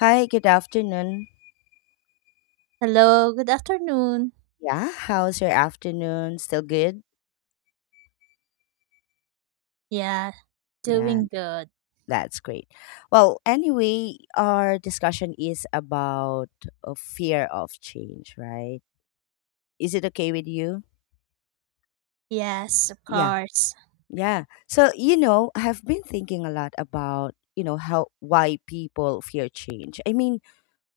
Hi, good afternoon. Hello, good afternoon. Yeah, how's your afternoon? Still good? Yeah, Yeah, doing good. that's great. Well, anyway, our discussion is about fear of change, right? Is it okay with you? Yes, of Yeah, course. yeah. So, I've been thinking a lot about, how why people fear change. I mean,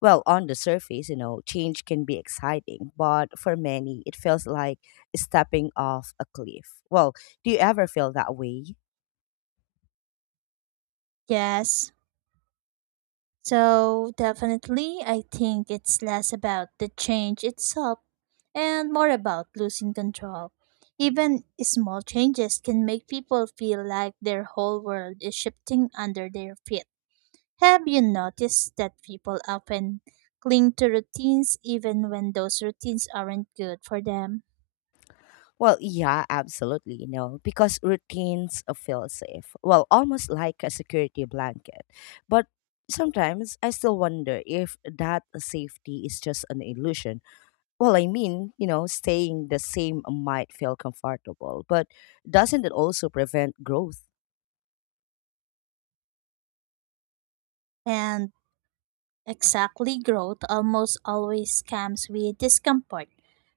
well, on the surface, change can be exciting, but for many, it feels like stepping off a cliff. Well, do you ever feel that way? Yes. So, definitely, I think it's less about the change itself and more about losing control. Even small changes can make people feel like their whole world is shifting under their feet. Have you noticed that people often cling to routines even when those routines aren't good for them? Well, yeah, absolutely, because routines feel safe. Well, almost like a security blanket. But sometimes I still wonder if that safety is just an illusion. Well, I mean, staying the same might feel comfortable, but doesn't it also prevent growth? And Exactly, growth almost always comes with discomfort.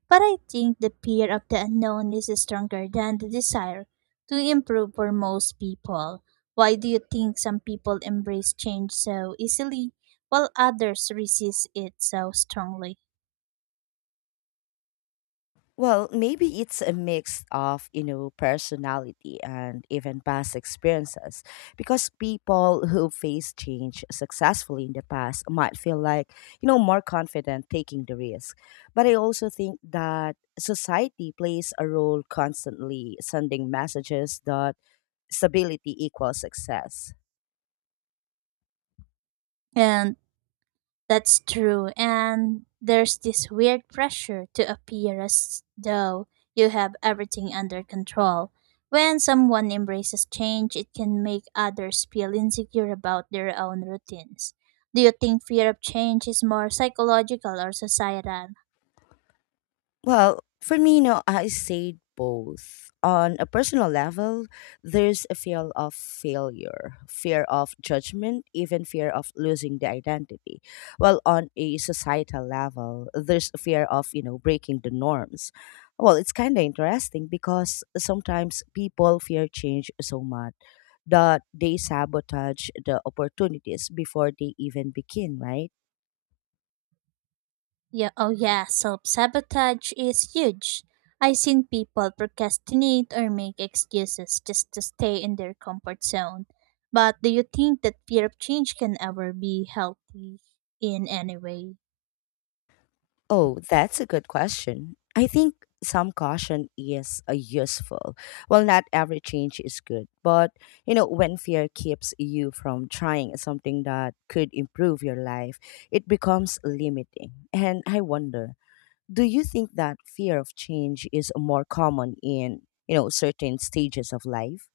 But I think the fear of the unknown is stronger than the desire to improve for most people. Why do you think some people embrace change so easily while others resist it so strongly? Well, maybe it's a mix of, personality and even past experiences. Because people who face change successfully in the past might feel like, more confident taking the risk. But I also think that society plays a role constantly sending messages that stability equals success. And That's true. And there's this weird pressure to appear as though you have everything under control. When someone embraces change, it can make others feel insecure about their own routines. Do you think fear of change is more psychological or societal? Well, for me, no, I said both. On a personal level, there's a fear of failure, fear of judgment, even fear of losing the identity. Well, on a societal level, there's a fear of, breaking the norms. Well, it's kind of interesting because sometimes people fear change so much that they sabotage the opportunities before they even begin, right? Yeah, oh yeah, self sabotage is huge. I've seen people procrastinate or make excuses just to stay in their comfort zone. But do you think that fear of change can ever be healthy in any way? Oh, that's a good question. I think some caution is useful. Well, not every change is good, but when fear keeps you from trying something that could improve your life, it becomes limiting. And I wonder, do you think that fear of change is more common in, certain stages of life?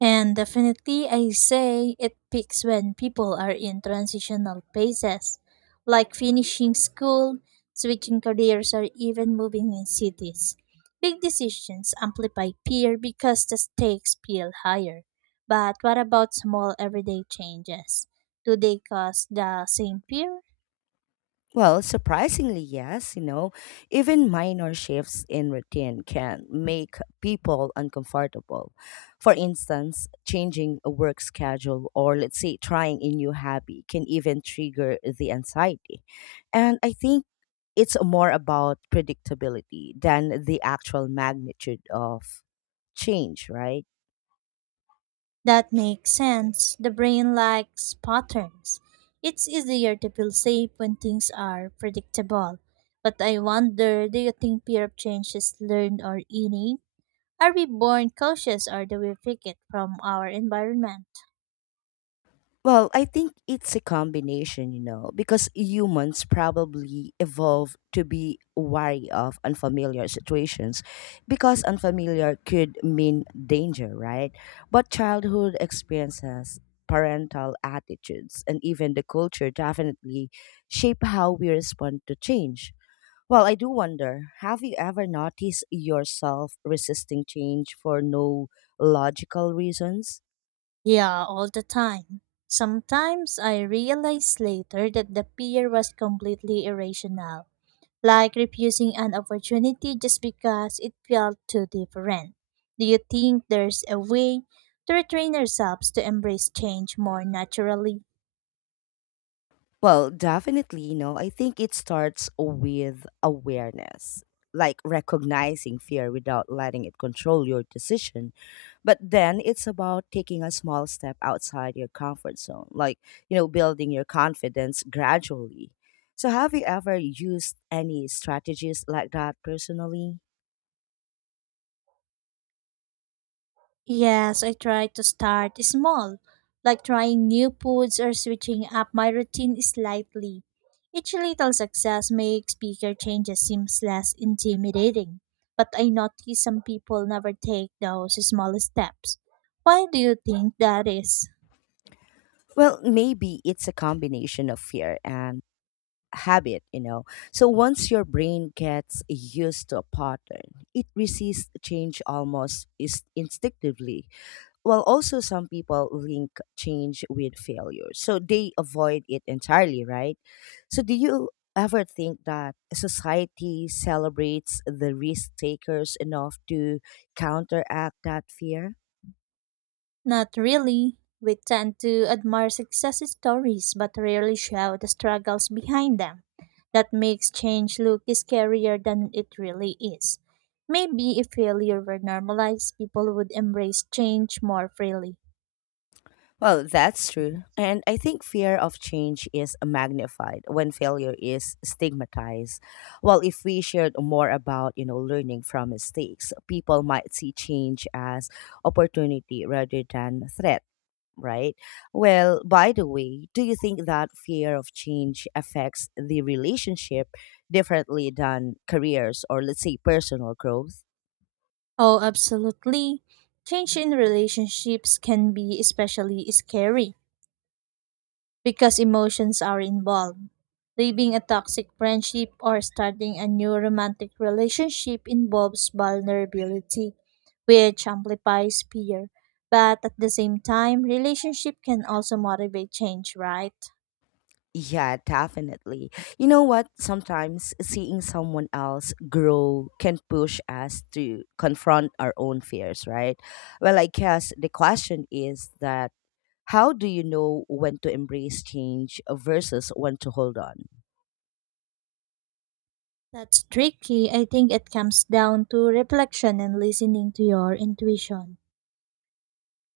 And definitely, I say it peaks when people are in transitional phases, like finishing school, switching careers, or even moving in cities. Big decisions amplify fear because the stakes feel higher. But what about small everyday changes? Do they cause the same fear? Well, surprisingly, yes. Even minor shifts in routine can make people uncomfortable. For instance, changing a work schedule or, let's say, trying a new hobby can even trigger the anxiety. And I think it's more about predictability than the actual magnitude of change, right? That makes sense. The brain likes patterns. It's easier to feel safe when things are predictable. But I wonder, do you think fear of change is learned or innate? Are we born cautious, or do we pick it from our environment? Well, I think it's a combination, because humans probably evolved to be wary of unfamiliar situations because unfamiliar could mean danger, right? But childhood experiences, parental attitudes, and even the culture definitely shape how we respond to change. Well, I do wonder, have you ever noticed yourself resisting change for no logical reasons? Yeah, all the time. Sometimes I realize later that the fear was completely irrational, like refusing an opportunity just because it felt too different. Do you think there's a way to retrain ourselves to embrace change more naturally? Well, definitely, I think it starts with awareness, like recognizing fear without letting it control your decision. But then it's about taking a small step outside your comfort zone, like, building your confidence gradually. So, have you ever used any strategies like that personally? Yes, I try to start small, like trying new foods or switching up my routine slightly. Each little success makes bigger changes seems less intimidating, but I notice some people never take those small steps. Why do you think that is? Well, maybe it's a combination of fear and habit. So once your brain gets used to a pattern, it resists change almost is instinctively. While also some people link change with failure. So they avoid it entirely, right? So do you ever think that society celebrates the risk takers enough to counteract that fear? Not really. We tend to admire success stories but rarely show the struggles behind them. That makes change look scarier than it really is. Maybe if failure were normalized, people would embrace change more freely. Well, that's true. And I think fear of change is magnified when failure is stigmatized. Well, if we shared more about, learning from mistakes, people might see change as opportunity rather than threat, right? Well, by the way, do you think that fear of change affects the relationship differently than careers or, let's say, personal growth? Oh, absolutely. Change in relationships can be especially scary, because emotions are involved. Leaving a toxic friendship or starting a new romantic relationship involves vulnerability, which amplifies fear. But at the same time, relationship can also motivate change, right? Yeah, definitely. You know what? Sometimes seeing someone else grow can push us to confront our own fears, right? Well, I guess the question is that how do you know when to embrace change versus when to hold on? That's tricky. I think it comes down to reflection and listening to your intuition.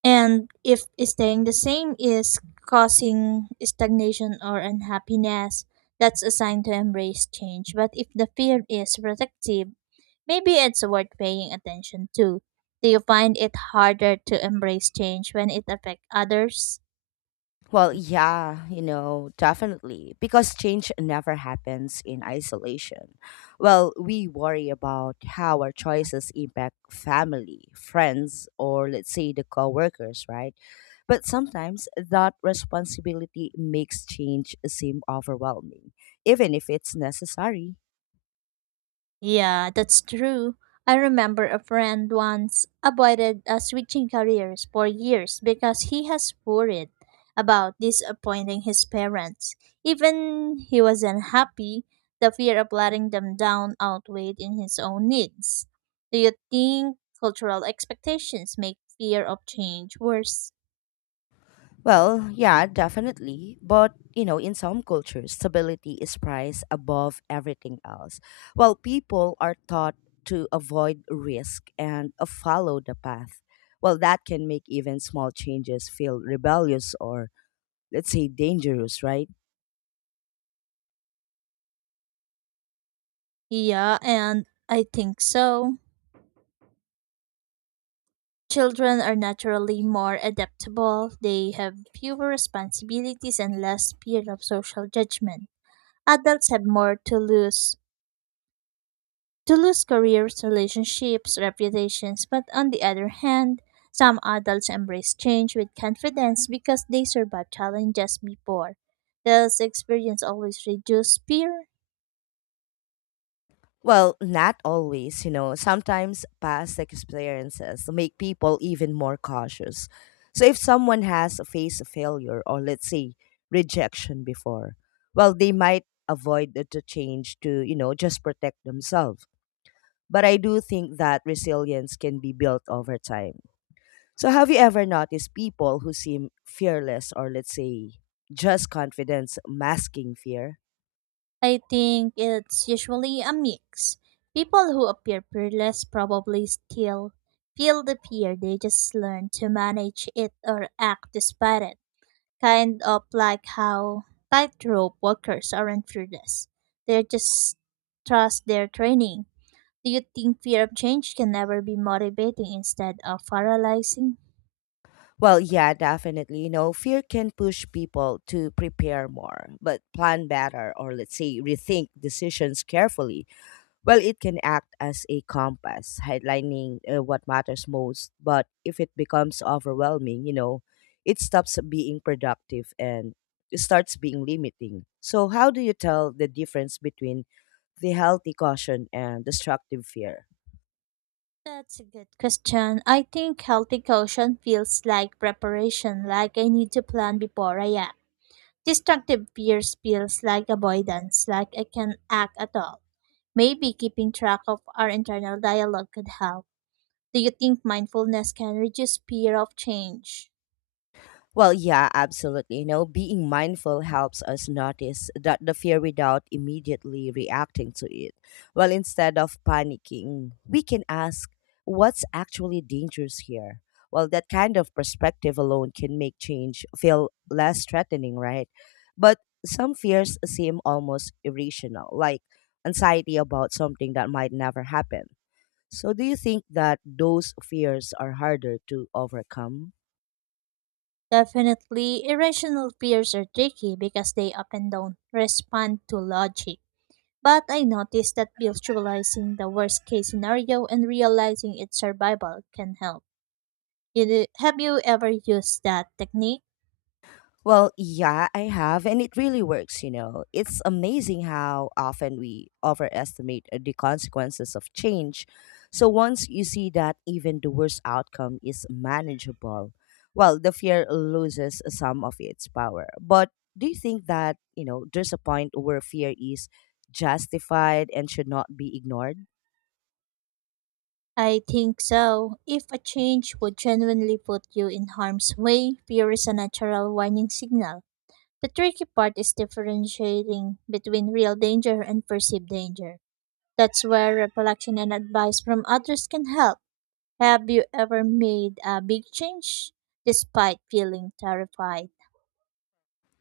And if staying the same is causing stagnation or unhappiness, that's a sign to embrace change. But if the fear is protective, maybe it's worth paying attention to. Do you find it harder to embrace change when it affects others? Well, yeah, definitely. Because change never happens in isolation. Well, we worry about how our choices impact family, friends, or let's say the coworkers, right? But sometimes that responsibility makes change seem overwhelming, even if it's necessary. Yeah, that's true. I remember a friend once avoided switching careers for years because he has worried about disappointing his parents. Even he was unhappy, the fear of letting them down outweighed in his own needs. Do you think cultural expectations make fear of change worse? Well, yeah, definitely. But, in some cultures, stability is prized above everything else. While people are taught to avoid risk and follow the path. Well, that can make even small changes feel rebellious or, let's say, dangerous, right? Yeah, and I think so. Children are naturally more adaptable, they have fewer responsibilities and less fear of social judgment. Adults have more to lose careers, relationships, reputations, but on the other hand, some adults embrace change with confidence because they survived challenges before. Does experience always reduce fear? Well, not always. Sometimes past experiences make people even more cautious. So if someone has faced failure or let's say rejection before, well, they might avoid the change to, just protect themselves. But I do think that resilience can be built over time. So have you ever noticed people who seem fearless or let's say just confidence masking fear? I think it's usually a mix. People who appear fearless probably still feel the fear, they just learn to manage it or act despite it. Kind of like how tightrope walkers aren't fearless, they just trust their training. Do you think fear of change can ever be motivating instead of paralyzing? Well, yeah, definitely. Fear can push people to prepare more, but plan better or let's say rethink decisions carefully. Well, it can act as a compass, highlighting what matters most. But if it becomes overwhelming, it stops being productive and it starts being limiting. So, how do you tell the difference between the healthy caution and destructive fear? That's a good question. I think healthy caution feels like preparation, like I need to plan before I act. Destructive fears feels like avoidance, like I can't act at all. Maybe keeping track of our internal dialogue could help. Do you think mindfulness can reduce fear of change? Well, yeah, absolutely. Being mindful helps us notice that the fear without immediately reacting to it. Well, instead of panicking, we can ask, what's actually dangerous here? Well, that kind of perspective alone can make change feel less threatening, right? But some fears seem almost irrational, like anxiety about something that might never happen. So, do you think that those fears are harder to overcome? Definitely, irrational fears are tricky because they often don't respond to logic. But I noticed that visualizing the worst case scenario and realizing its survival can help. Have you ever used that technique? Well, yeah, I have, and it really works. It's amazing how often we overestimate the consequences of change. So once you see that even the worst outcome is manageable, well, the fear loses some of its power. But do you think that, there's a point where fear is justified and should not be ignored? I think so. If a change would genuinely put you in harm's way, fear is a natural warning signal. The tricky part is differentiating between real danger and perceived danger. That's where reflection and advice from others can help. Have you ever made a big change despite feeling terrified?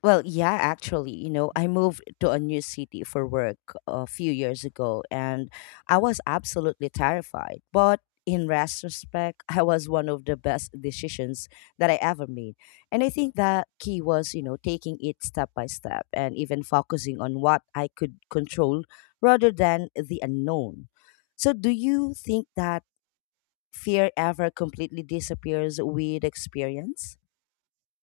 Well, yeah, actually, I moved to a new city for work a few years ago and I was absolutely terrified. But in retrospect, I was one of the best decisions that I ever made. And I think the key was, taking it step by step and even focusing on what I could control rather than the unknown. So, do you think that fear ever completely disappears with experience?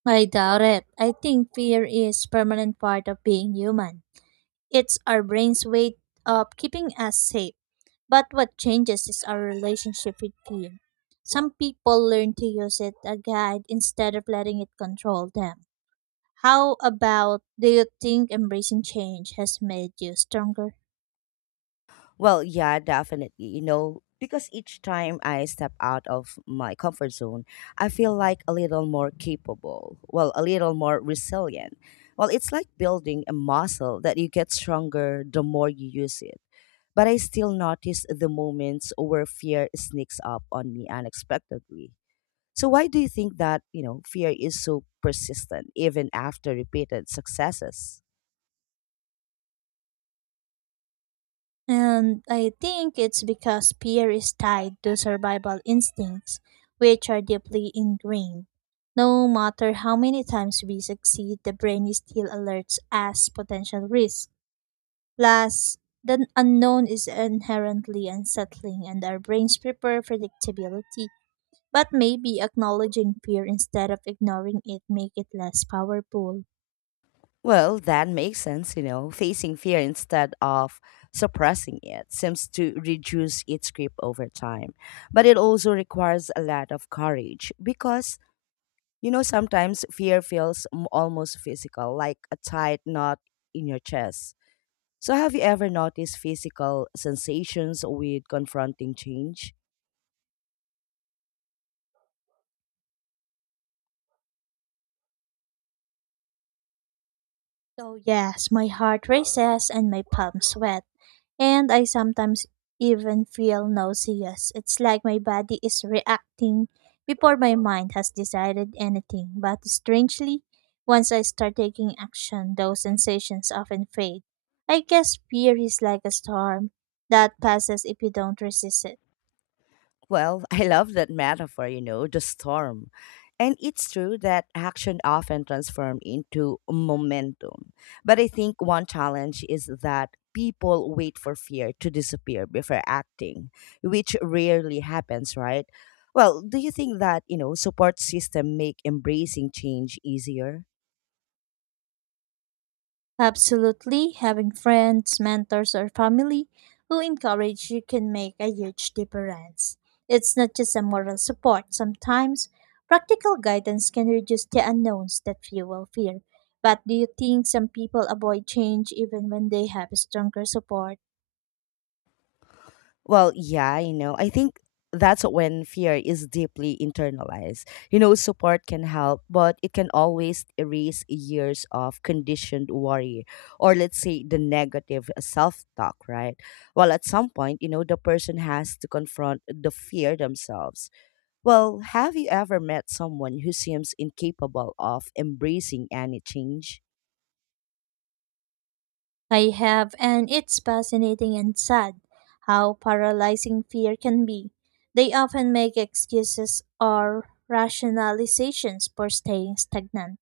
I doubt it. I think fear is permanent part of being human. It's our brain's way of keeping us safe. But what changes is our relationship with pain. Some people learn to use it as a guide instead of letting it control them. How about, do you think embracing change has made you stronger? Well, yeah, definitely. Because each time I step out of my comfort zone, I feel like a little more capable, well, a little more resilient. Well, it's like building a muscle that you get stronger the more you use it. But I still notice the moments where fear sneaks up on me unexpectedly. So why do you think that, fear is so persistent even after repeated successes? And I think it's because fear is tied to survival instincts, which are deeply ingrained. No matter how many times we succeed, the brain still alerts us potential risks. Plus, the unknown is inherently unsettling, and our brains prefer predictability. But maybe acknowledging fear instead of ignoring it make it less powerful. Well, that makes sense. Facing fear instead of suppressing it seems to reduce its grip over time. But it also requires a lot of courage because, sometimes fear feels almost physical, like a tight knot in your chest. So, have you ever noticed physical sensations with confronting change? So yes, my heart races and my palms sweat, and I sometimes even feel nauseous. It's like my body is reacting before my mind has decided anything. But strangely, once I start taking action, those sensations often fade. I guess fear is like a storm that passes if you don't resist it. Well, I love that metaphor, the storm. And it's true that action often transforms into momentum. But I think one challenge is that people wait for fear to disappear before acting, which rarely happens, right? Well, do you think that, support system make embracing change easier? Absolutely, having friends, mentors, or family who encourage you can make a huge difference. It's not just a moral support, sometimes practical guidance can reduce the unknowns that fuel fear. But do you think some people avoid change even when they have stronger support? Well, yeah, I think that's when fear is deeply internalized. Support can help, but it can always erase years of conditioned worry or, let's say, the negative self talk, right? Well, at some point, the person has to confront the fear themselves. Well, have you ever met someone who seems incapable of embracing any change? I have, and it's fascinating and sad how paralyzing fear can be. They often make excuses or rationalizations for staying stagnant.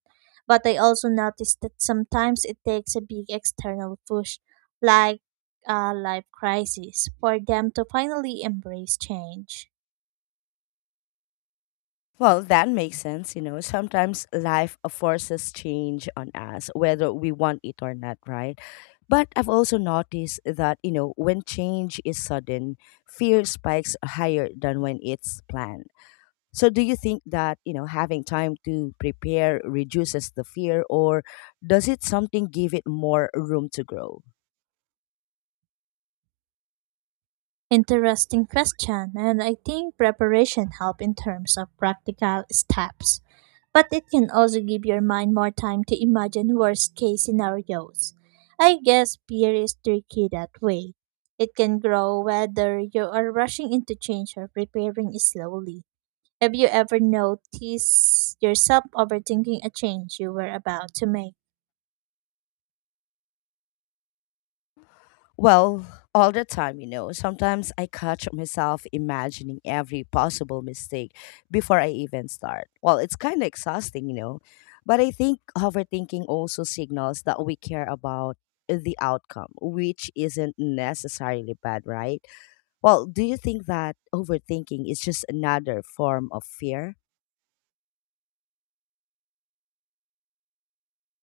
But I also notice that sometimes it takes a big external push, like a life crisis, for them to finally embrace change. Well, that makes sense. Sometimes life forces change on us, whether we want it or not, right? But I've also noticed that, when change is sudden, fear spikes higher than when it's planned. So, do you think that, having time to prepare reduces the fear, or does it something give it more room to grow? Interesting question, and I think preparation help in terms of practical steps. But it can also give your mind more time to imagine worst case scenarios. I guess fear is tricky that way. It can grow whether you are rushing into change or preparing slowly. Have you ever noticed yourself overthinking a change you were about to make? Well, all the time. Sometimes I catch myself imagining every possible mistake before I even start. Well, it's kind of exhausting. But I think overthinking also signals that we care about the outcome, which isn't necessarily bad, right? Well, do you think that overthinking is just another form of fear?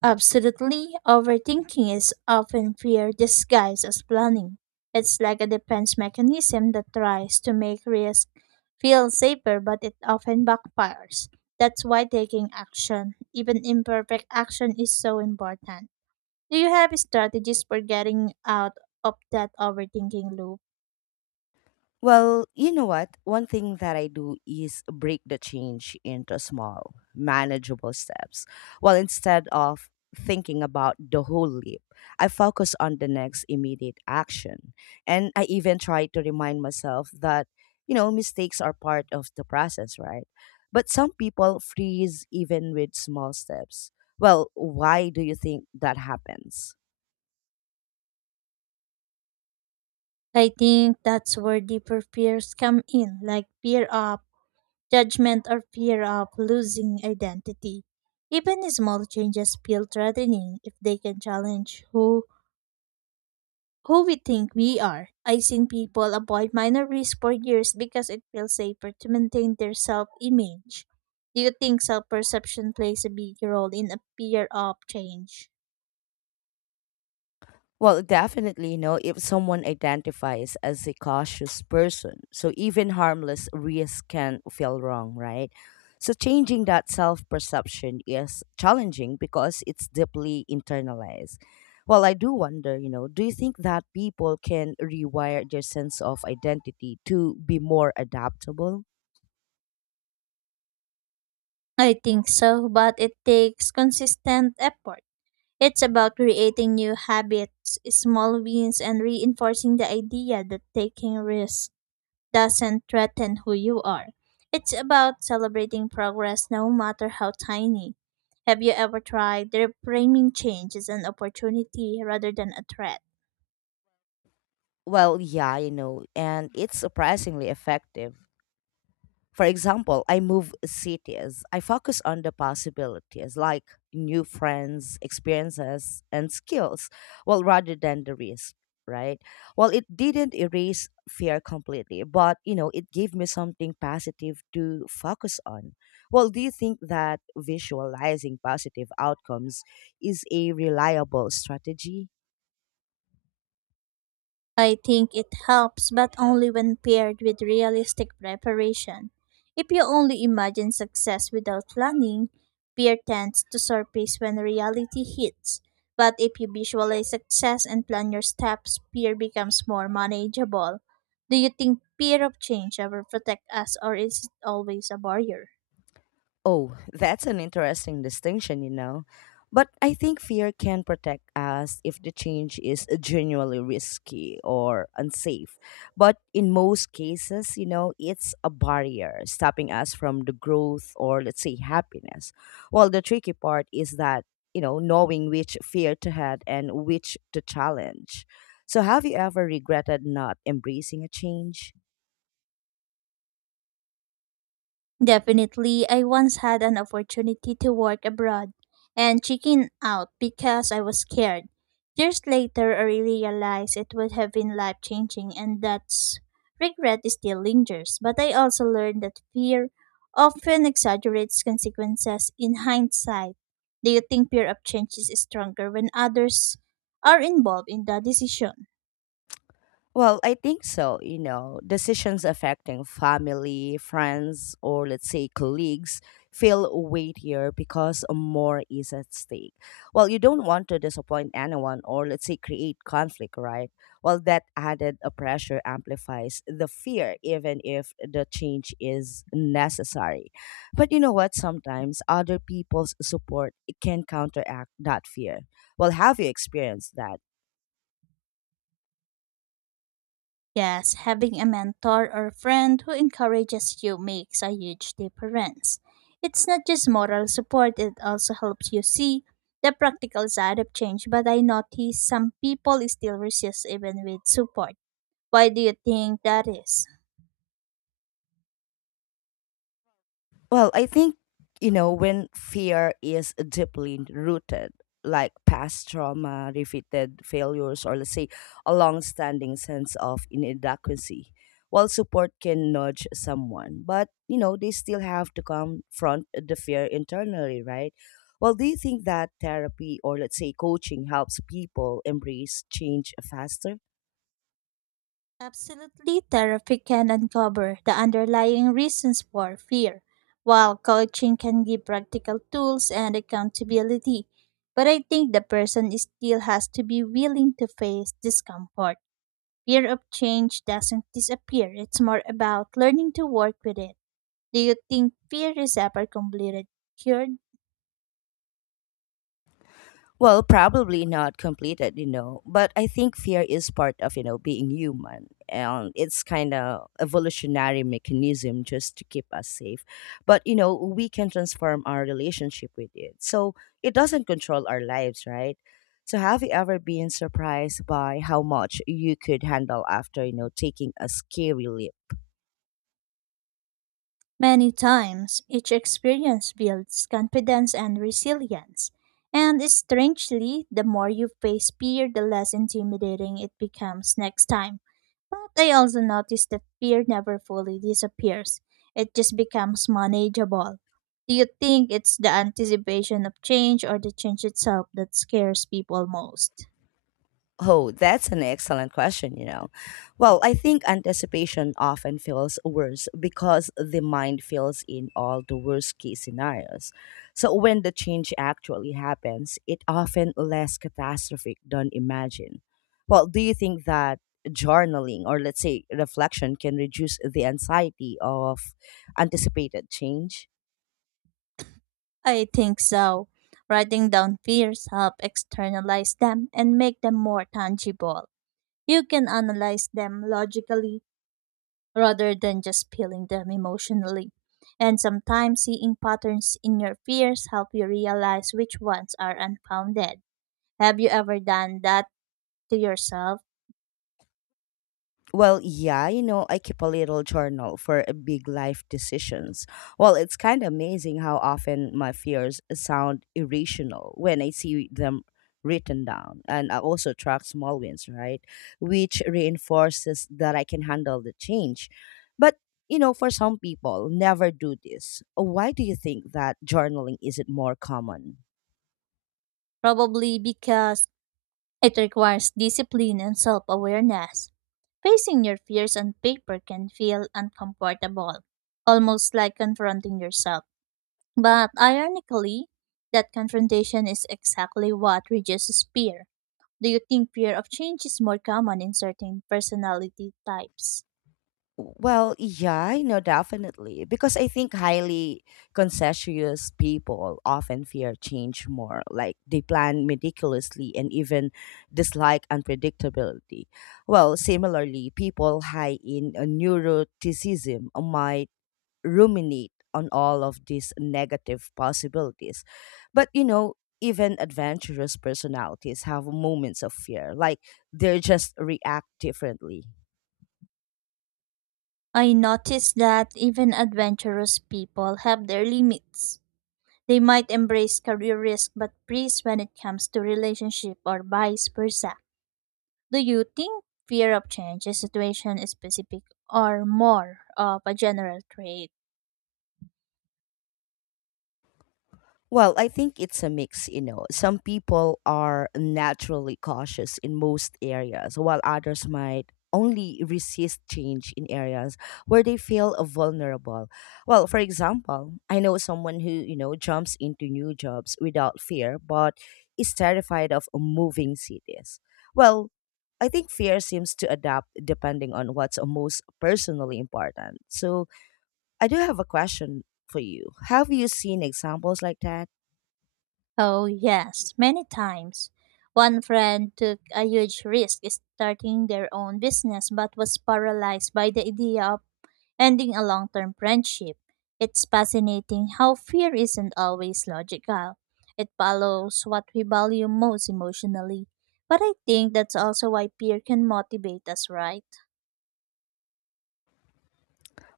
Absolutely, overthinking is often fear disguised as planning. It's like a defense mechanism that tries to make risk feel safer, but it often backfires. That's why taking action, even imperfect action, is so important. Do you have strategies for getting out of that overthinking loop? Well, you know what? One thing that I do is break the change into small, manageable steps. Well, instead of thinking about the whole leap, I focus on the next immediate action. And I even try to remind myself that, mistakes are part of the process, right? But some people freeze even with small steps. Well, why do you think that happens? I think that's where deeper fears come in, like fear of judgment or fear of losing identity. Even small changes feel threatening if they can challenge who we think we are. I've seen people avoid minor risks for years because it feels safer to maintain their self-image. Do you think self-perception plays a big role in a fear of change? Well, definitely, if someone identifies as a cautious person, so even harmless risks can feel wrong, right? So changing that self perception is challenging because it's deeply internalized. Well, I do wonder, do you think that people can rewire their sense of identity to be more adaptable? I think so, but it takes consistent effort. It's about creating new habits, small wins, and reinforcing the idea that taking risks doesn't threaten who you are. It's about celebrating progress no matter how tiny. Have you ever tried reframing change as an opportunity rather than a threat? Well, yeah, and it's surprisingly effective. For example, I move cities. I focus on the possibilities like new friends, experiences, and skills, well, rather than the risk, right? Well, it didn't erase fear completely, but you know, it gave me something positive to focus on. Well, do you think that visualizing positive outcomes is a reliable strategy? I think it helps, but only when paired with realistic preparation. If you only imagine success without planning, fear tends to surface when reality hits. But if you visualize success and plan your steps, fear becomes more manageable. Do you think fear of change ever protects us, or is it always a barrier? Oh, that's an interesting distinction, you know. But I think fear can protect us if the change is genuinely risky or unsafe. But in most cases, you know, it's a barrier stopping us from the growth or, let's say, happiness. Well, the tricky part is that, you know, knowing which fear to head and which to challenge. So, have you ever regretted not embracing a change? Definitely, I once had an opportunity to work abroad and chicken out because I was scared. Years later, I really realized it would have been life changing, and that's regret still lingers. But I also learned that fear often exaggerates consequences in hindsight. Do you think fear of change is stronger when others are involved in the decision? Well, I think so. You know, decisions affecting family, friends, or let's say colleagues feel weightier because more is at stake. Well, you don't want to disappoint anyone or let's say create conflict, right? Well, that added pressure amplifies the fear, even if the change is necessary. But you know what? Sometimes other people's support can counteract that fear. Well, have you experienced that? Yes, having a mentor or friend who encourages you makes a huge difference. It's not just moral support, it also helps you see the practical side of change. But I notice some people still resist even with support. Why do you think that is? Well, I think, you know, when fear is deeply rooted, like past trauma, repeated failures, or let's say a long standing sense of inadequacy, while support can nudge someone, but, you know, they still have to confront the fear internally, right? Well, do you think that therapy or, let's say, coaching helps people embrace change faster? Absolutely, therapy can uncover the underlying reasons for fear, while coaching can give practical tools and accountability. But I think the person still has to be willing to face discomfort. Fear of change doesn't disappear, it's more about learning to work with it. Do you think fear is ever completely cured? Well, probably not completed, you know, but I think fear is part of, you know, being human. And it's kind of evolutionary mechanism just to keep us safe. But, you know, we can transform our relationship with it. So it doesn't control our lives, right? So have you ever been surprised by how much you could handle after, you know, taking a scary leap? Many times, each experience builds confidence and resilience. And strangely, the more you face fear, the less intimidating it becomes next time. But I also noticed that fear never fully disappears, it just becomes manageable. Do you think it's the anticipation of change or the change itself that scares people most? Oh, that's an excellent question, you know. Well, I think anticipation often feels worse because the mind fills in all the worst case scenarios. So when the change actually happens, it often less catastrophic than imagined. Well, do you think that journaling or let's say reflection can reduce the anxiety of anticipated change? I think so. Writing down fears help externalize them and make them more tangible. You can analyze them logically rather than just feeling them emotionally. And sometimes seeing patterns in your fears help you realize which ones are unfounded. Have you ever done that to yourself? Well, yeah, you know, I keep a little journal for big life decisions. Well, it's kind of amazing how often my fears sound irrational when I see them written down. And I also track small wins, right? Which reinforces that I can handle the change. But, you know, for some people, never do this. Why do you think that journaling isn't more common? Probably because it requires discipline and self awareness. Facing your fears on paper can feel uncomfortable, almost like confronting yourself. But ironically, that confrontation is exactly what reduces fear. Do you think fear of change is more common in certain personality types? Well, yeah, I know definitely because I think highly conscientious people often fear change more. Like they plan meticulously and even dislike unpredictability. Well, similarly, people high in neuroticism might ruminate on all of these negative possibilities. But you know, even adventurous personalities have moments of fear, like they just react differently. I notice that even adventurous people have their limits. They might embrace career risk but freeze when it comes to relationship or vice versa. Do you think fear of change is situation specific or more of a general trait? Well, I think it's a mix, you know. Some people are naturally cautious in most areas, while others might only resist change in areas where they feel vulnerable. Well, for example, I know someone who, you know, jumps into new jobs without fear, but is terrified of moving cities. Well, I think fear seems to adapt depending on what's most personally important. So, I do have a question for you. Have you seen examples like that? Oh, yes, many times. One friend took a huge risk starting their own business but was paralyzed by the idea of ending a long term friendship. It's fascinating how fear isn't always logical. It follows what we value most emotionally. But I think that's also why fear can motivate us, right?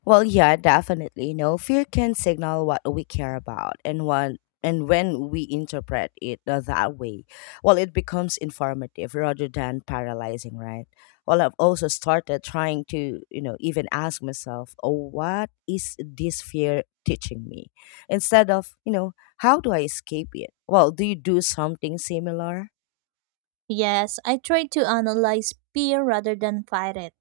Well, yeah, definitely. No, fear can signal what we care about and what and when we interpret it that way, well, it becomes informative rather than paralyzing, right? Well, I've also started trying to, you know, even ask myself, oh, what is this fear teaching me? Instead of, you know, how do I escape it? Well, do you do something similar? Yes, I try to analyze fear rather than fight it.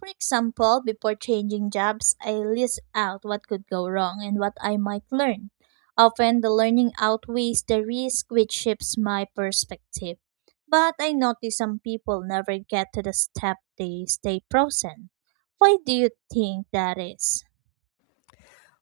For example, before changing jobs, I list out what could go wrong and what I might learn. Often, the learning outweighs the risk, which shifts my perspective. But I notice some people never get to the step they stay frozen. Why do you think that is?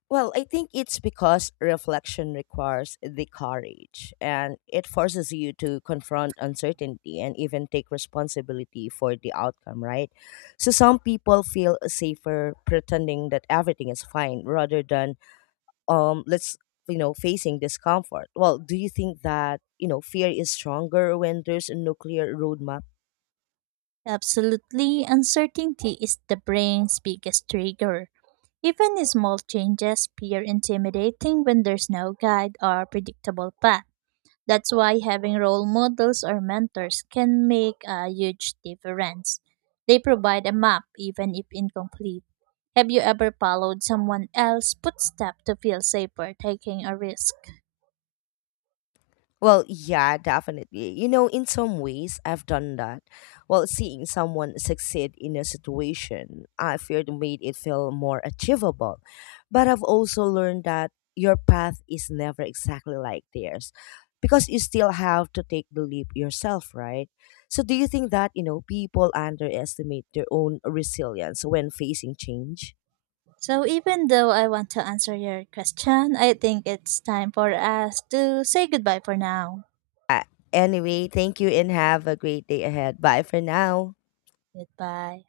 Well, I think it's because reflection requires the courage and it forces you to confront uncertainty and even take responsibility for the outcome, right? So some people feel safer pretending that everything is fine rather than let's you know facing discomfort. Well, do you think that, you know, fear is stronger when there's a nuclear roadmap? Absolutely, uncertainty is the brain's biggest trigger. Even small changes appear intimidating when there's no guide or predictable path. That's why having role models or mentors can make a huge difference. They provide a map, even if incomplete. Have you ever followed someone else's footsteps to feel safer taking a risk? Well, yeah, definitely. You know, in some ways, I've done that. Well, seeing someone succeed in a situation, I feared made it feel more achievable. But I've also learned that your path is never exactly like theirs because you still have to take the leap yourself, right? So, do you think that, you know, people underestimate their own resilience when facing change? So, even though I want to answer your question, I think it's time for us to say goodbye for now. Uh, anyway, thank you and have a great day ahead. Bye for now. Goodbye.